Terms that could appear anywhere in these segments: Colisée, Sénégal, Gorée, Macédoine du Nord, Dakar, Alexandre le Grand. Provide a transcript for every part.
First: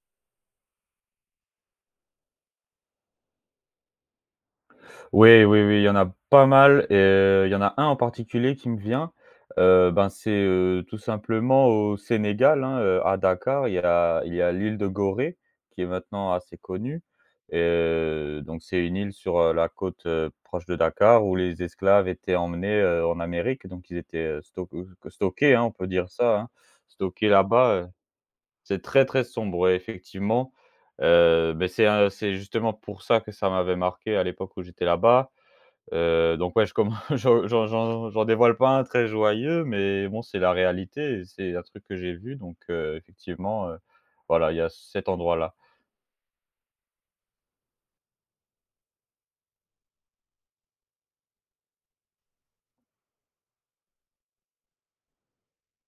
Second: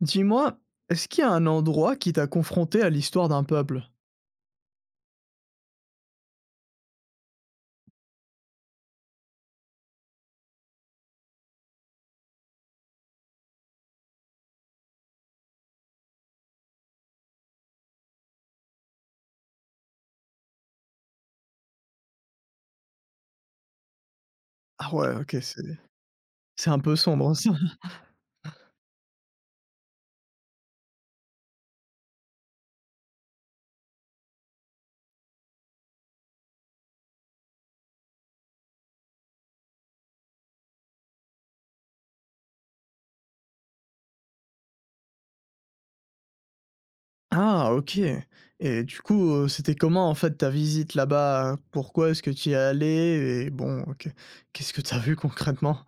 Dis-moi, est-ce qu'il y a un endroit qui t'a confronté à l'histoire d'un peuple? Oui, oui, oui, il y en a pas mal et il y en a un en particulier qui me vient, ben, c'est, tout simplement au Sénégal, hein, à Dakar, il y a l'île de Gorée qui est maintenant assez connue. Et donc c'est une île sur, la côte, proche de Dakar où les esclaves étaient emmenés, en Amérique. Donc ils étaient, Ah ouais, OK, stockés, c'est hein, on peut dire ça, hein, c'est un peu stockés sombre ça. là-bas, c'est très, très sombre, ouais, effectivement, beh, c'est justement pour ça que ça m'avait marqué à l'époque où j'étais là-bas. Donc ouais, je commen j'en dévoile pas un très joyeux, mais bon, c'est la réalité et c'est un truc que j'ai vu, donc effectivement, voilà, il y a cet endroit-là. Ah OK, et du coup, c'était comment en fait ta visite là-bas? Pourquoi est-ce que tu y es allé? Et bon, OK, qu'est-ce que t'as vu concrètement?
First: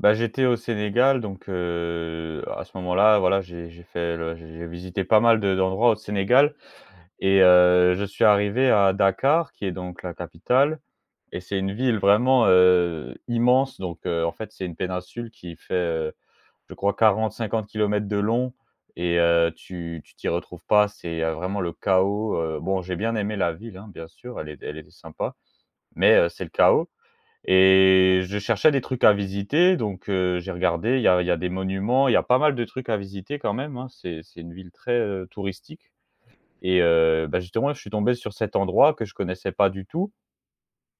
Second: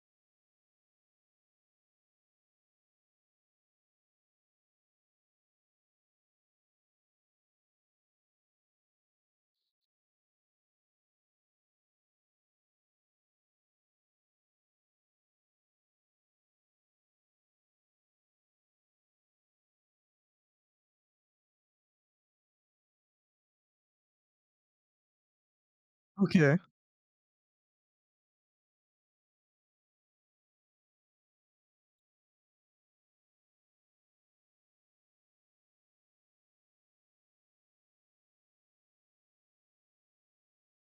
Bah, j'étais au Sénégal, donc à ce moment-là, voilà, j'ai fait le j'ai visité pas mal de d'endroits au Sénégal, et je suis arrivé à Dakar qui est donc la capitale. Et c'est une ville vraiment, immense, donc en fait, c'est une péninsule qui fait, euh, je crois 40-50 kilomètres de long. Et tu t'y retrouves pas, c'est, vraiment le chaos, bon, j'ai bien aimé la ville, hein, bien sûr, elle était sympa, mais c'est le OK. chaos. Et je cherchais des trucs à visiter, donc j'ai regardé, il y a des monuments, il y a pas mal de trucs à visiter quand même, hein. C'est une ville très, touristique. Et bah, justement, je suis tombé sur cet endroit que je connaissais pas du tout.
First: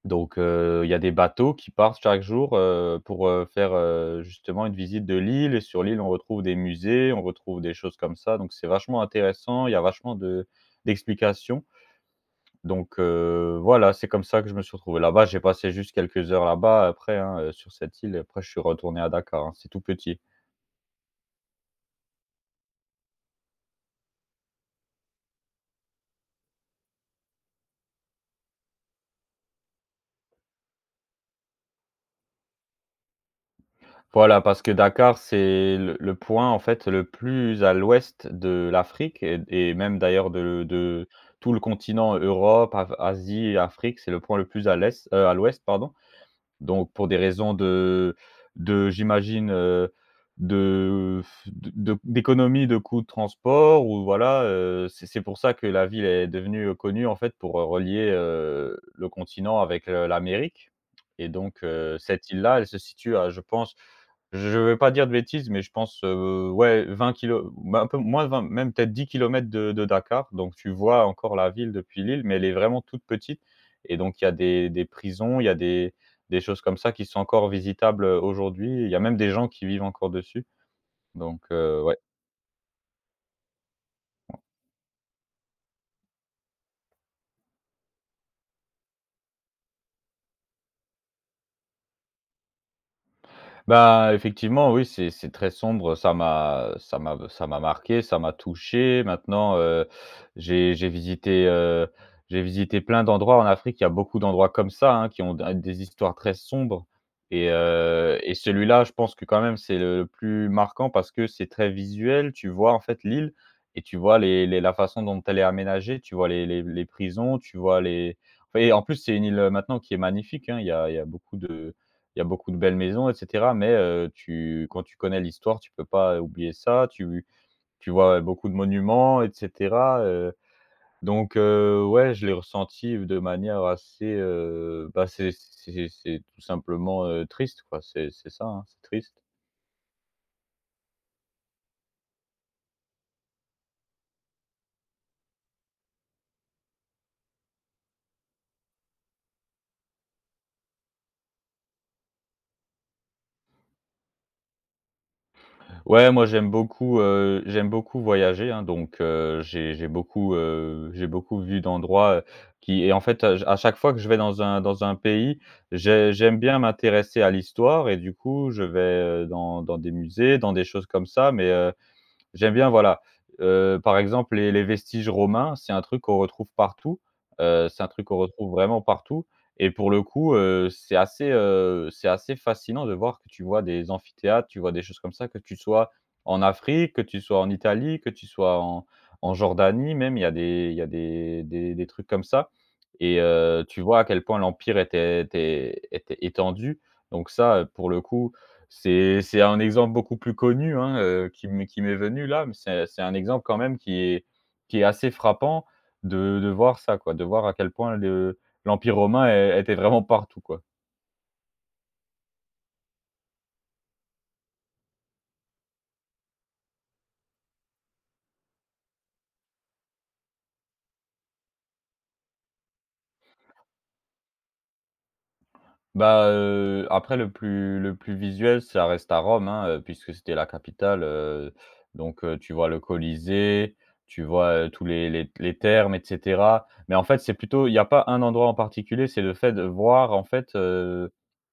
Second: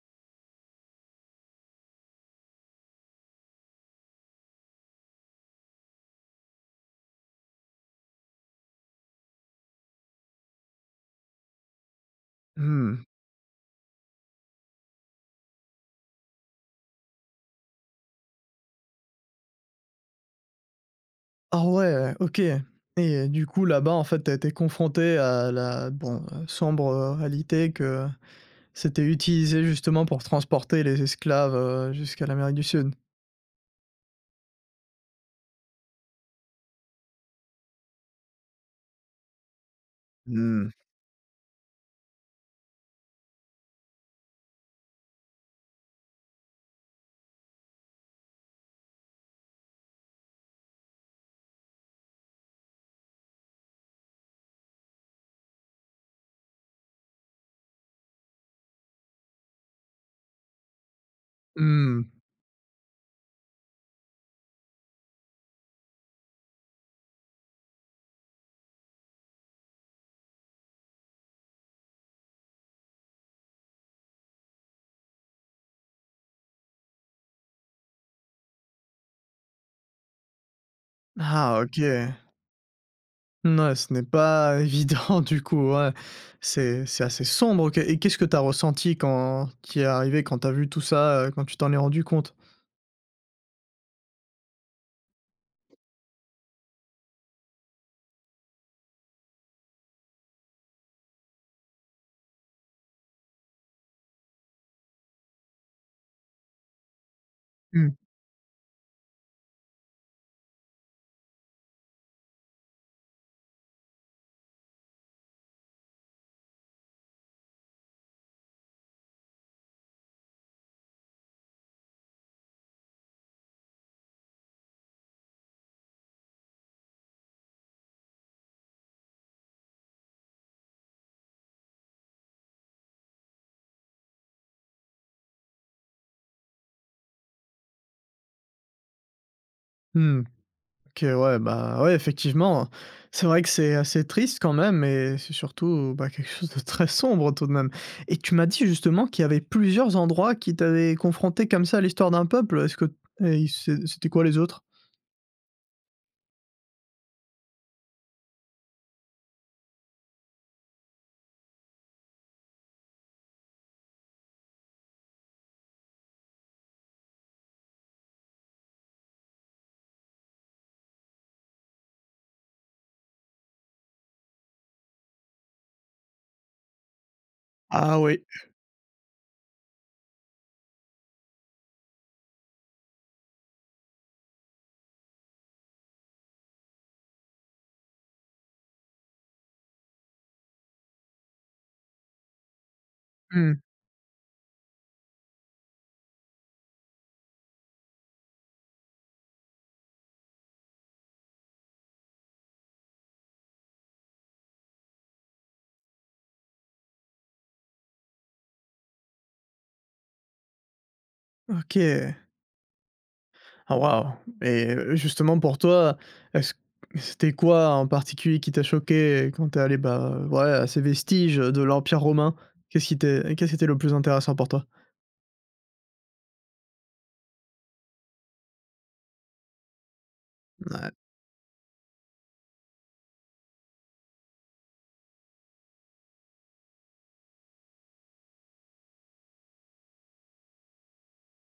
Donc il y a des bateaux qui partent chaque jour, pour, faire, justement une visite de l'île, et sur l'île, on retrouve des musées, on retrouve des choses comme ça, donc c'est vachement intéressant, il y a vachement de d'explications, donc Mmh. Voilà, c'est comme ça que je me suis retrouvé là-bas. J'ai passé juste quelques heures là-bas après, hein, sur cette île, après je suis retourné à Dakar, hein, c'est tout petit. Ah ouais, OK, et du coup là-bas en fait t'as été confronté à la bon, sombre, réalité que c'était utilisé justement pour transporter les esclaves, jusqu'à l'Amérique du Sud? Voilà, parce que Dakar, c'est le point, en fait, le plus à l'ouest de l'Afrique, et même d'ailleurs de Mmh. de tout le continent, Europe, Af Asie, Afrique, c'est le point le plus à l'est, à l'ouest, pardon. Donc pour des raisons de j'imagine, de de d'économie, de coûts de transport, ou voilà, c'est pour ça que la ville est devenue, connue en fait pour, relier, le continent avec, l'Amérique. Et donc Mmh. cette île-là, elle se situe à, je pense, je ne vais pas dire de bêtises, mais je pense, ouais un peu moins de 20, même peut-être 10 kilomètres de Dakar, donc tu vois encore la ville depuis l'île, mais elle est vraiment toute petite. Et donc il y a des prisons, il y a des choses comme ça qui sont encore visitables, aujourd'hui. Il y a même des gens qui vivent encore dessus, donc Ah OK. Ouais, ce n'est pas évident du coup, ouais. C'est assez sombre, OK, et qu'est-ce que t'as ressenti quand qui est arrivé, quand t'as vu tout ça, quand tu t'en es rendu compte? bah, effectivement, oui, c'est très sombre, ça m'a marqué, ça m'a touché. Maintenant, j'ai j'ai visité, heu, j'ai visité plein d'endroits en Afrique. Il y a beaucoup d'endroits comme ça, hein, qui ont d des histoires très sombres, et Mmh. heu et celui-là, je pense que quand même, c'est le plus marquant parce que c'est très visuel. Tu vois, en fait, l'île, et tu vois les la façon dont elle est aménagée, tu vois les prisons, tu vois les. Et en plus, c'est une île, maintenant, qui est magnifique, hein. Il y a beaucoup de belles maisons, et cetera, mais tu quand tu connais l'histoire, tu peux pas oublier ça. Tu vois beaucoup de monuments et cetera, donc ouais, je l'ai ressenti de manière assez, bah, c'est tout simplement, triste, quoi. C'est ça, hein, c'est triste. Mmh. OK, ouais, bah, ouais, effectivement, c'est vrai que c'est assez triste quand même, et c'est surtout, bah, quelque chose de très sombre tout de même, et tu m'as dit justement qu'il y avait plusieurs endroits qui t'avaient confronté comme ça à l'histoire d'un peuple. Est-ce que et ils c'était quoi les autres? Ouais, moi j'aime beaucoup voyager, hein, donc j'ai beaucoup vu d'endroits, qui et en fait, à chaque fois que je vais dans un pays, j'aime bien m'intéresser à l'histoire, et du coup, je vais, dans des musées, dans des choses comme ça, mais j'aime bien, voilà, par exemple, les vestiges romains, c'est un truc qu'on retrouve partout, c'est un Ah truc qu'on oui, retrouve vraiment partout. Et pour le coup, c'est assez fascinant de voir que tu vois des amphithéâtres, tu vois des choses comme ça, que tu sois en Afrique, que tu sois en Italie, que tu sois en Jordanie même, il y a des trucs comme ça, et mmh, tu vois à quel point l'empire était étendu. Donc ça, pour le coup, c'est un exemple beaucoup plus connu, hein, qui m'est venu là, mais c'est un exemple quand même qui est assez frappant, de voir ça quoi, de voir à quel point le l'Empire romain é était vraiment partout quoi. OK. Ah waouh, et justement pour toi, est-ce c'était quoi en particulier qui t'a choqué quand t'es allé, bah, ouais, à ces vestiges de l'Empire romain? Qu'est-ce qui t'est qu'est-ce qui était le plus intéressant pour toi? Bah, après le plus visuel, ça reste à Rome, hein, puisque c'était la Ouais. capitale, donc tu vois le Colisée, tu vois, tous les thermes et cetera. Mais en fait, c'est plutôt, il y a pas un endroit en particulier, c'est le fait de voir en fait, heu,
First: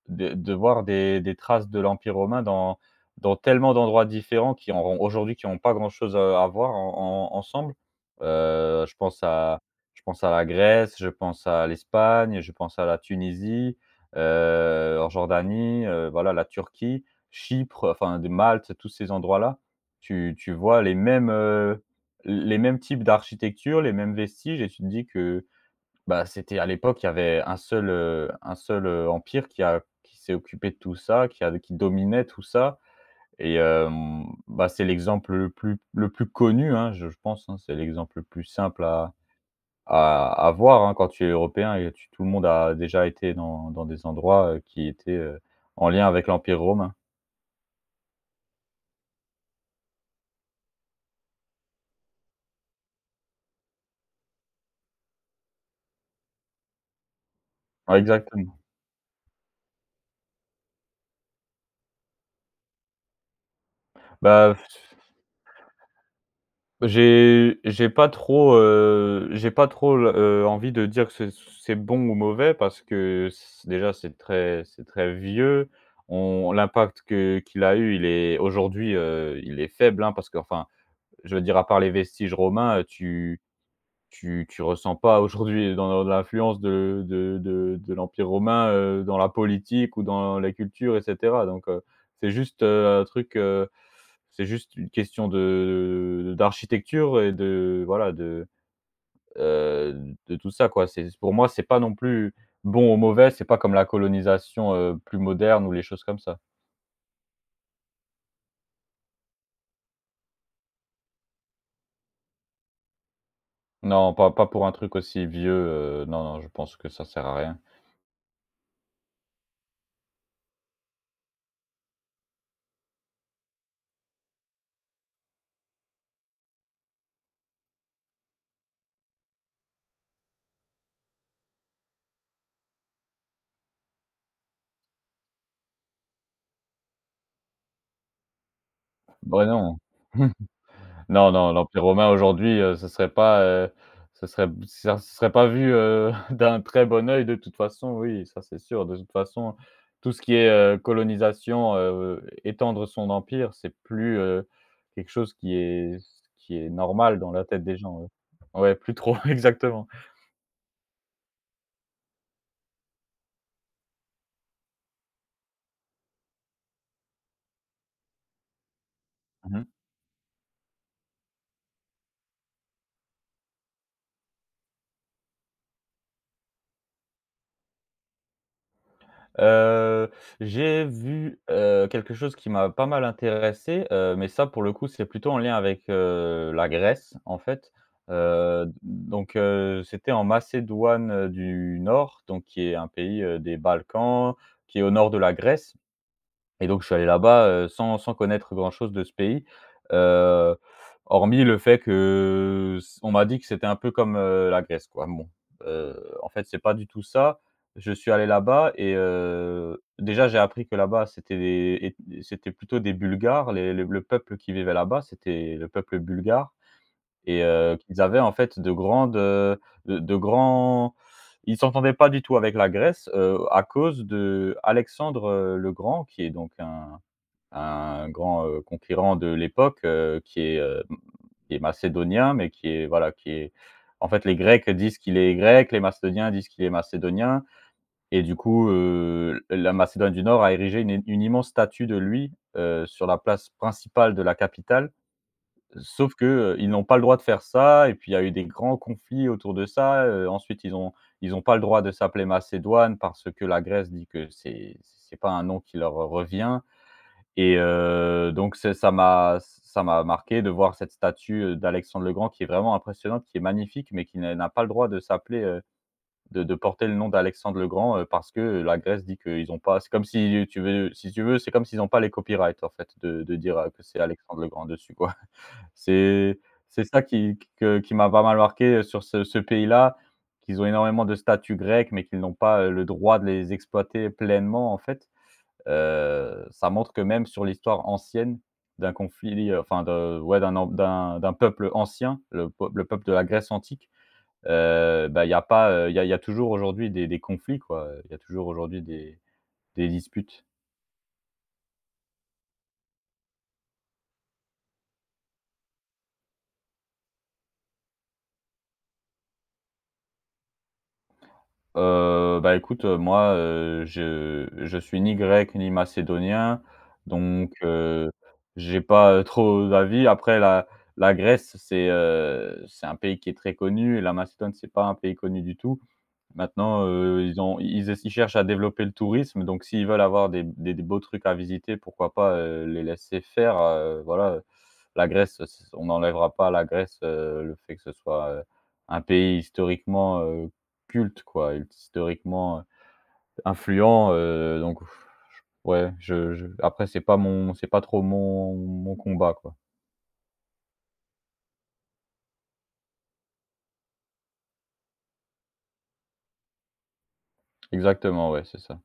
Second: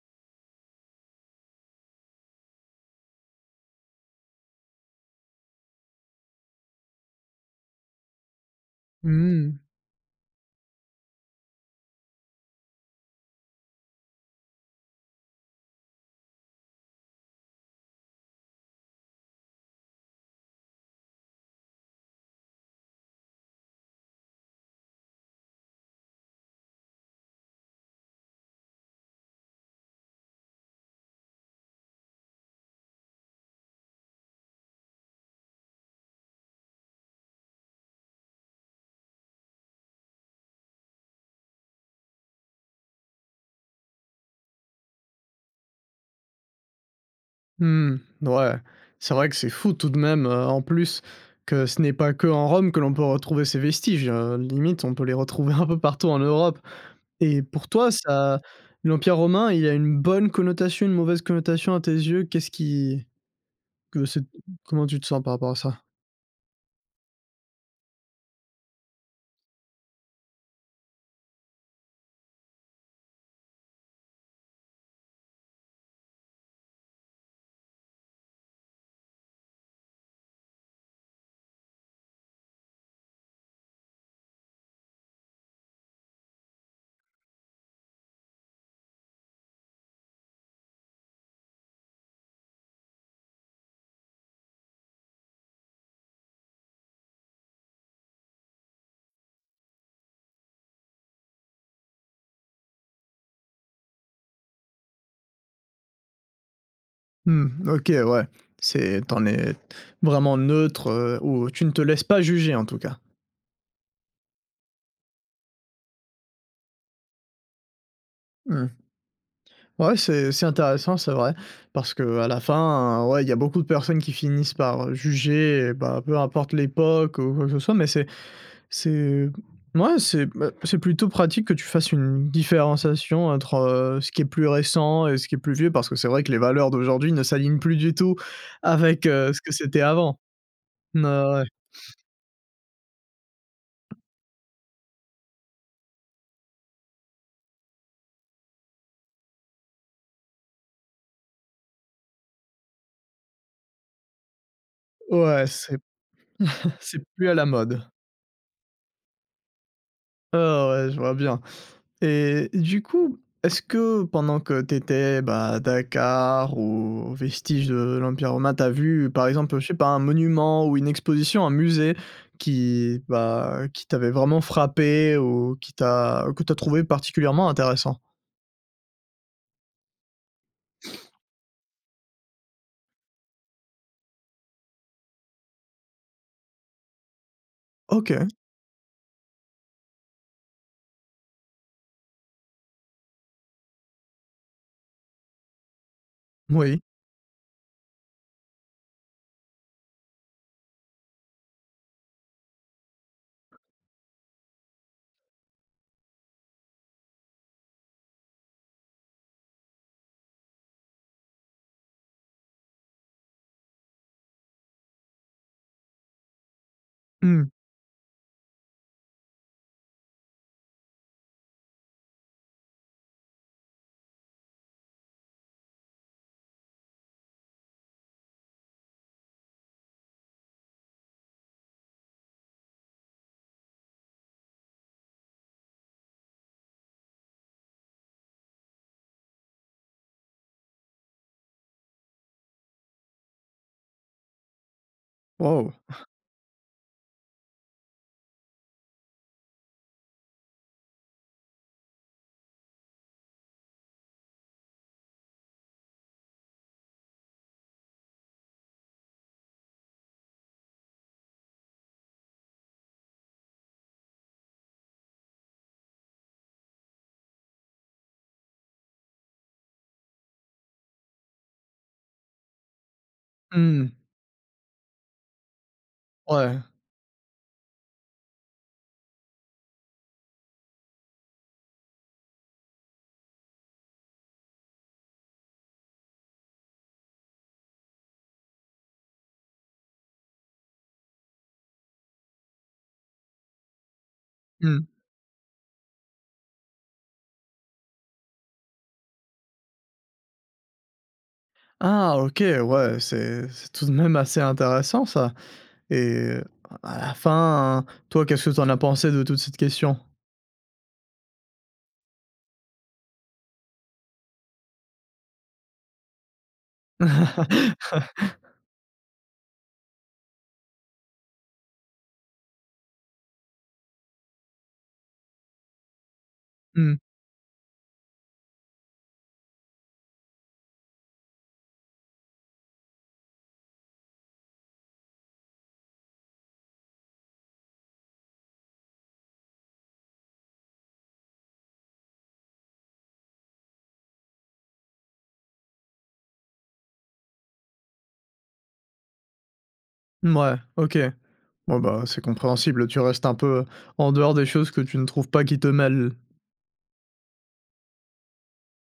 de de voir des traces de l'Empire romain dans tellement d'endroits différents qui auront aujourd'hui, qui n'ont pas grand-chose, à voir en ensemble. Heu, je pense Mmh. à je pense à la Grèce, je pense à l'Espagne, je pense à la Tunisie, en Jordanie, voilà, la Turquie, Chypre, enfin de Malte, tous ces endroits-là, tu vois les mêmes, types d'architecture, les mêmes vestiges, et tu te dis que, bah, c'était à l'époque, il y avait un seul, empire qui s'est occupé de tout ça, qui dominait tout ça, et bah, c'est l'exemple le plus connu, hein, je pense, hein, c'est l'exemple le plus simple à voir, hein, quand tu es européen, et tu tout le monde a déjà été dans des endroits, qui étaient, en lien avec l'empire romain. Mmh, ouais, c'est vrai que c'est fou tout de même, en plus que ce n'est pas que en Rome que l'on peut retrouver ces vestiges, limite on peut les retrouver un peu partout en Europe, et pour toi Ouais, ça exactement. l'Empire romain, il a une bonne connotation, une mauvaise connotation à tes yeux? Qu'est-ce qui que c'est Bah, comment f- tu te sens par rapport à ça? j'ai j'ai pas trop, j'ai pas trop l envie de dire que c'est bon ou mauvais parce que c déjà c'est très vieux. On L'impact que qu'il a eu, il est aujourd'hui, il est faible, hein, parce que, enfin, je veux dire à part les vestiges romains, tu ressens pas aujourd'hui dans l'influence de l'Empire romain, dans la politique ou dans la culture et cetera, donc c'est juste, c'est juste une question de d'architecture et de voilà, de tout ça quoi. C'est, pour moi, c'est pas non plus bon ou mauvais, c'est pas comme la colonisation, plus moderne ou les choses comme ça. Mmh, OK, ouais, c'est t'en es vraiment neutre, ou tu ne te laisses pas juger en tout cas? Non, pas pour un truc aussi vieux, non, non, je pense que ça sert à rien. Mmh. Ouais, c'est intéressant, c'est vrai, parce que à la fin, ouais, il y a beaucoup de personnes qui finissent par juger, bah, peu importe l'époque ou quoi que ce soit, mais c'est ouais, c'est bah, c'est plutôt pratique que tu fasses une différenciation entre, ce qui est plus récent et ce qui est plus vieux, parce que c'est vrai que les valeurs d'aujourd'hui ne s'alignent plus du tout avec, ce Bah que non. c'était avant. N Non, ouais, non, l'Empire romain aujourd'hui, ce serait pas, ce serait b ça ce serait pas vu, d'un très bon œil de toute façon, oui, ça c'est sûr. De toute façon, tout ce qui est, colonisation, étendre son empire, c'est plus, quelque chose ouais, c'est qui est c'est normal plus dans à la la tête des mode. gens, ouais. Ouais, plus trop, exactement. Ah ouais, je vois bien. Et du coup, est-ce que pendant que tu étais, bah, à Dakar ou aux vestiges de l'Empire romain, tu as vu, par exemple, Mmh mh. je sais pas, un monument ou une exposition, un musée qui, bah, qui t'avait vraiment frappé ou qui t'a que tu as trouvé particulièrement intéressant? Heu, j'ai vu, quelque chose qui m'a pas mal intéressé, mais ça, pour le coup, c'est plutôt en lien avec, la Grèce en fait. OK, C'était en Macédoine, du Nord, donc qui est un pays, des Balkans, qui est au nord de la Grèce. Et oui. donc je suis allé là-bas, sans connaître grand-chose de ce pays, heu, hormis le fait que c on m'a dit que c'était un peu comme, la Grèce, quoi. Bon, heu, en fait, c'est pas du tout ça. Je suis allé là-bas et déjà, j'ai appris que là-bas, c'était plutôt des Bulgares, les le peuple qui vivait là-bas, c'était le peuple bulgare et Mmh. Qu'ils avaient, en fait, de grandes, de grands ils s'entendaient pas du tout avec la Grèce, à cause d'Alexandre, le Grand, qui est donc un grand, concurrent de l'époque, qui est macédonien, mais qui est voilà, qui est en fait, les Grecs disent qu'il est grec, les Macédoniens disent qu'il est macédonien et du coup, la Macédoine du Nord a érigé une immense statue de lui, sur la place principale de la capitale. Waouh. Sauf que, ils n'ont pas le droit de faire ça et puis il y a eu des grands conflits autour de ça, ensuite ils ont ils n'ont pas le droit de s'appeler Macédoine parce que la Grèce dit que c'est pas un nom qui leur revient. Et donc c'est ça m'a marqué de voir cette statue, d'Alexandre le Grand qui est vraiment impressionnante, qui est magnifique, mais qui n'a pas le droit de s'appeler, de porter le nom d'Alexandre le Grand, parce que, la Grèce dit qu'ils n'ont pas c'est comme si tu veux, c'est comme s'ils n'ont pas les copyrights en fait de dire, que Mmh. c'est Alexandre le Grand dessus quoi. C'est Ouais. c'est ça qui m'a pas mal marqué, sur ce pays-là, qu'ils ont énormément de statues grecques, mais qu'ils n'ont pas, le droit de les exploiter pleinement en fait. Ça montre que même sur l'histoire ancienne d'un conflit, enfin de ouais, d'un en d'un d'un peuple ancien, le peuple de la Grèce antique, Mmh. Bah, il y a pas, il y a toujours aujourd'hui des conflits, quoi, il y a toujours aujourd'hui des disputes. Ah OK, ouais, c'est tout de même assez intéressant ça, et à la fin, toi, qu'est-ce que tu en as pensé de toute cette question? Bah, écoute, moi, je suis ni grec ni macédonien, donc j'ai pas, trop d'avis. Après la Grèce, c'est un pays qui est très connu et la Macédoine, c'est pas un pays connu du tout. Maintenant, Mmh. Ils ont ils ess ils cherchent à développer le tourisme, donc s'ils veulent avoir des beaux trucs à visiter, pourquoi pas, les laisser faire, voilà. La Grèce, c On n'enlèvera pas à la Grèce, le fait que ce soit, un pays historiquement, culte quoi, historiquement influent, donc ouais, je après c'est pas mon c'est pas trop mon combat quoi. Mouais, OK. Bon, bah, c'est compréhensible, tu restes un peu en dehors des choses que tu ne trouves pas qui te mêlent. Exactement, ouais, c'est ça.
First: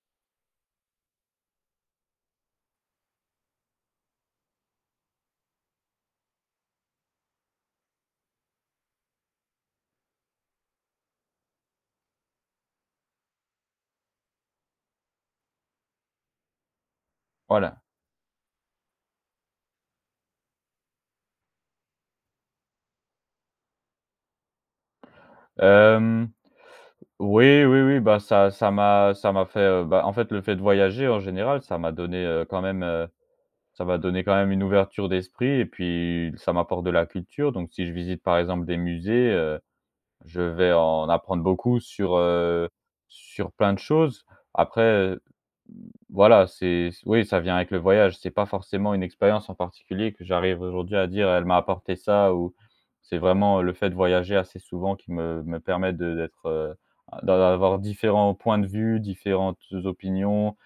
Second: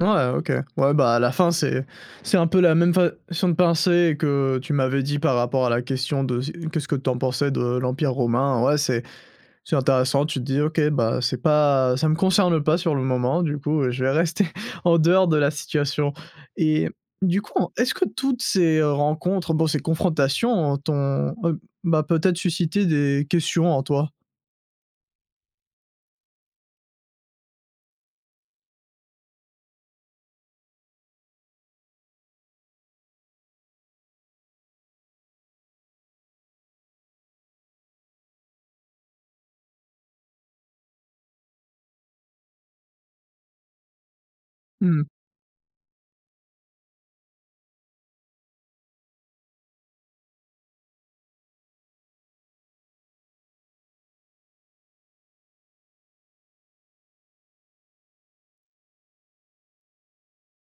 Ouais, OK. Ouais, bah, à la fin, c'est un peu la même façon de penser que tu m'avais dit par rapport à la question de s qu'est-ce que tu en pensais de l'Empire romain? Ouais, c'est intéressant, tu te dis: «OK, bah, c'est pas ça me concerne pas sur le moment, du coup, je vais rester en dehors de la situation», et du coup, Voilà. est-ce que toutes ces, rencontres, bon, ces confrontations ont t'ont, bah, peut-être suscité des questions en toi? Hem, oui, oui, oui, bah, ça m'a fait, bah, en fait, le fait de voyager en général, ça m'a donné, quand même, ça m'a donné quand même une ouverture d'esprit et puis ça m'apporte de la culture. Donc si je visite, par exemple, des musées, je vais en apprendre beaucoup sur, sur plein de choses. Mmh. Après, voilà, c'est oui, ça vient avec le voyage. C'est pas forcément une expérience en particulier que j'arrive aujourd'hui à dire: «Elle m'a apporté ça» ou c'est vraiment le fait de voyager assez souvent qui me permet de d'être, d'avoir différents points de vue, différentes opinions,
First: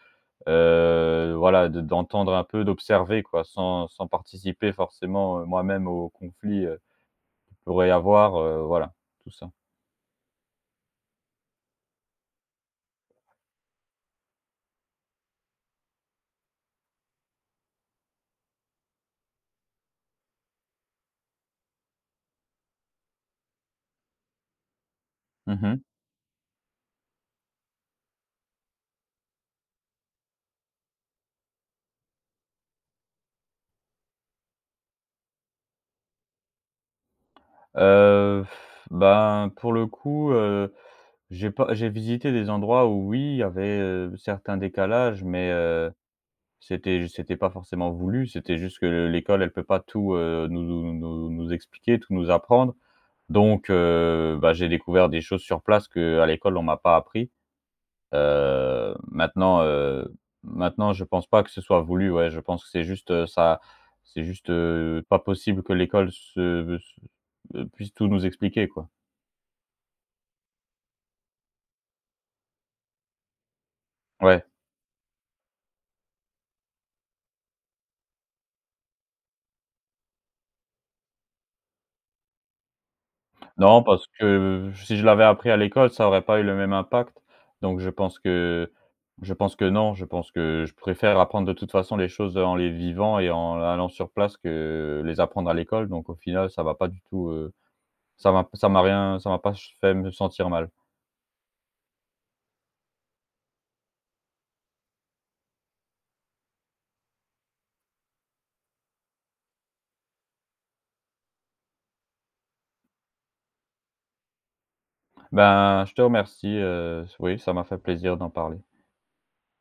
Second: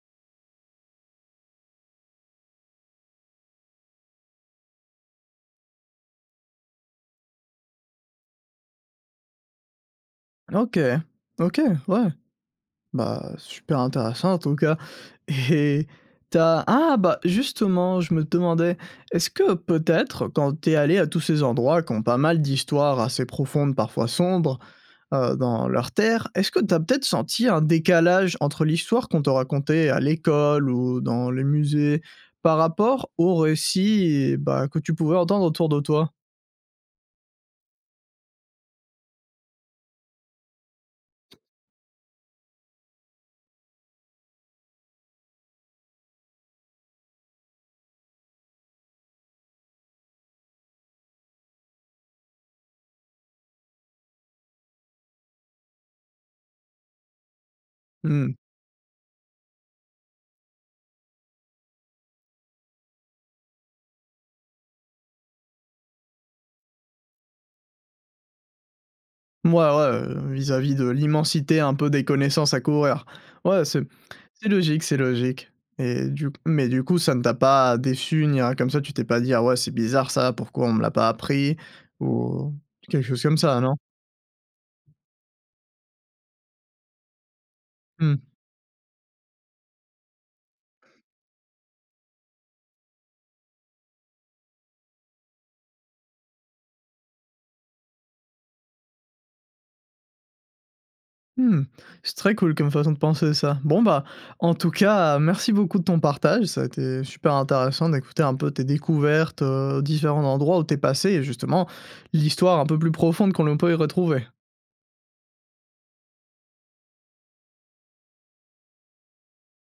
voilà, de d'entendre un peu, d'observer quoi, sans participer forcément, moi-même au conflit, qu'il pourrait y avoir, voilà, tout ça. OK. OK, ouais. Bah, super intéressant en tout cas, et t'as ah bah, justement, je me demandais, est-ce que peut-être quand t'es allé à tous ces endroits qui ont pas mal d'histoires assez profondes, parfois sombres, dans Mmh. leur terre, est-ce que t'as peut-être senti un décalage entre l'histoire qu'on te racontait à l'école ou dans les musées, par rapport aux récits, bah, que tu pouvais entendre autour de toi? Heu, ben, pour le coup, j'ai pas j'ai visité des endroits où oui, il y avait, certains décalages, mais c'était pas forcément voulu. C'était juste que l'école, elle peut pas tout, nous expliquer, tout nous apprendre. Donc bah, j'ai découvert des choses sur place que à l'école, on m'a pas appris. Mmh. Heu, maintenant, heu, Maintenant, je pense pas que ce soit voulu, ouais. Je pense que c'est juste, ça c'est juste, pas possible que l'école se se puisse tout nous expliquer, quoi. Moi, ouais, vis-à-vis de l'immensité un peu des connaissances à couvrir. Ouais, c'est Ouais. c'est logique, c'est logique, et du mais du coup, ça ne t'a pas déçu ni rien comme ça? Tu t'es pas dit: «Ah ouais, c'est bizarre ça, pourquoi on me l'a pas appris?» ou quelque chose comme ça, non? Non, parce que si je l'avais appris à l'école, ça aurait pas eu le même impact. Donc Mmh. Je pense que non, je pense que je préfère apprendre de toute façon les choses en les vivant et en allant sur place que les apprendre à l'école. Donc au final, ça va pas du tout, ça m'a rien ça m'a pas fait me sentir mal. Mmh. C'est très cool comme façon de penser ça. Bon, bah, en tout cas, merci beaucoup de ton partage. Ça a été super intéressant d'écouter un peu tes découvertes, aux différents endroits où t'es passé, et justement l'histoire un peu plus profonde qu'on le peut y retrouver. Ben, je te remercie, oui, ça m'a fait plaisir d'en parler.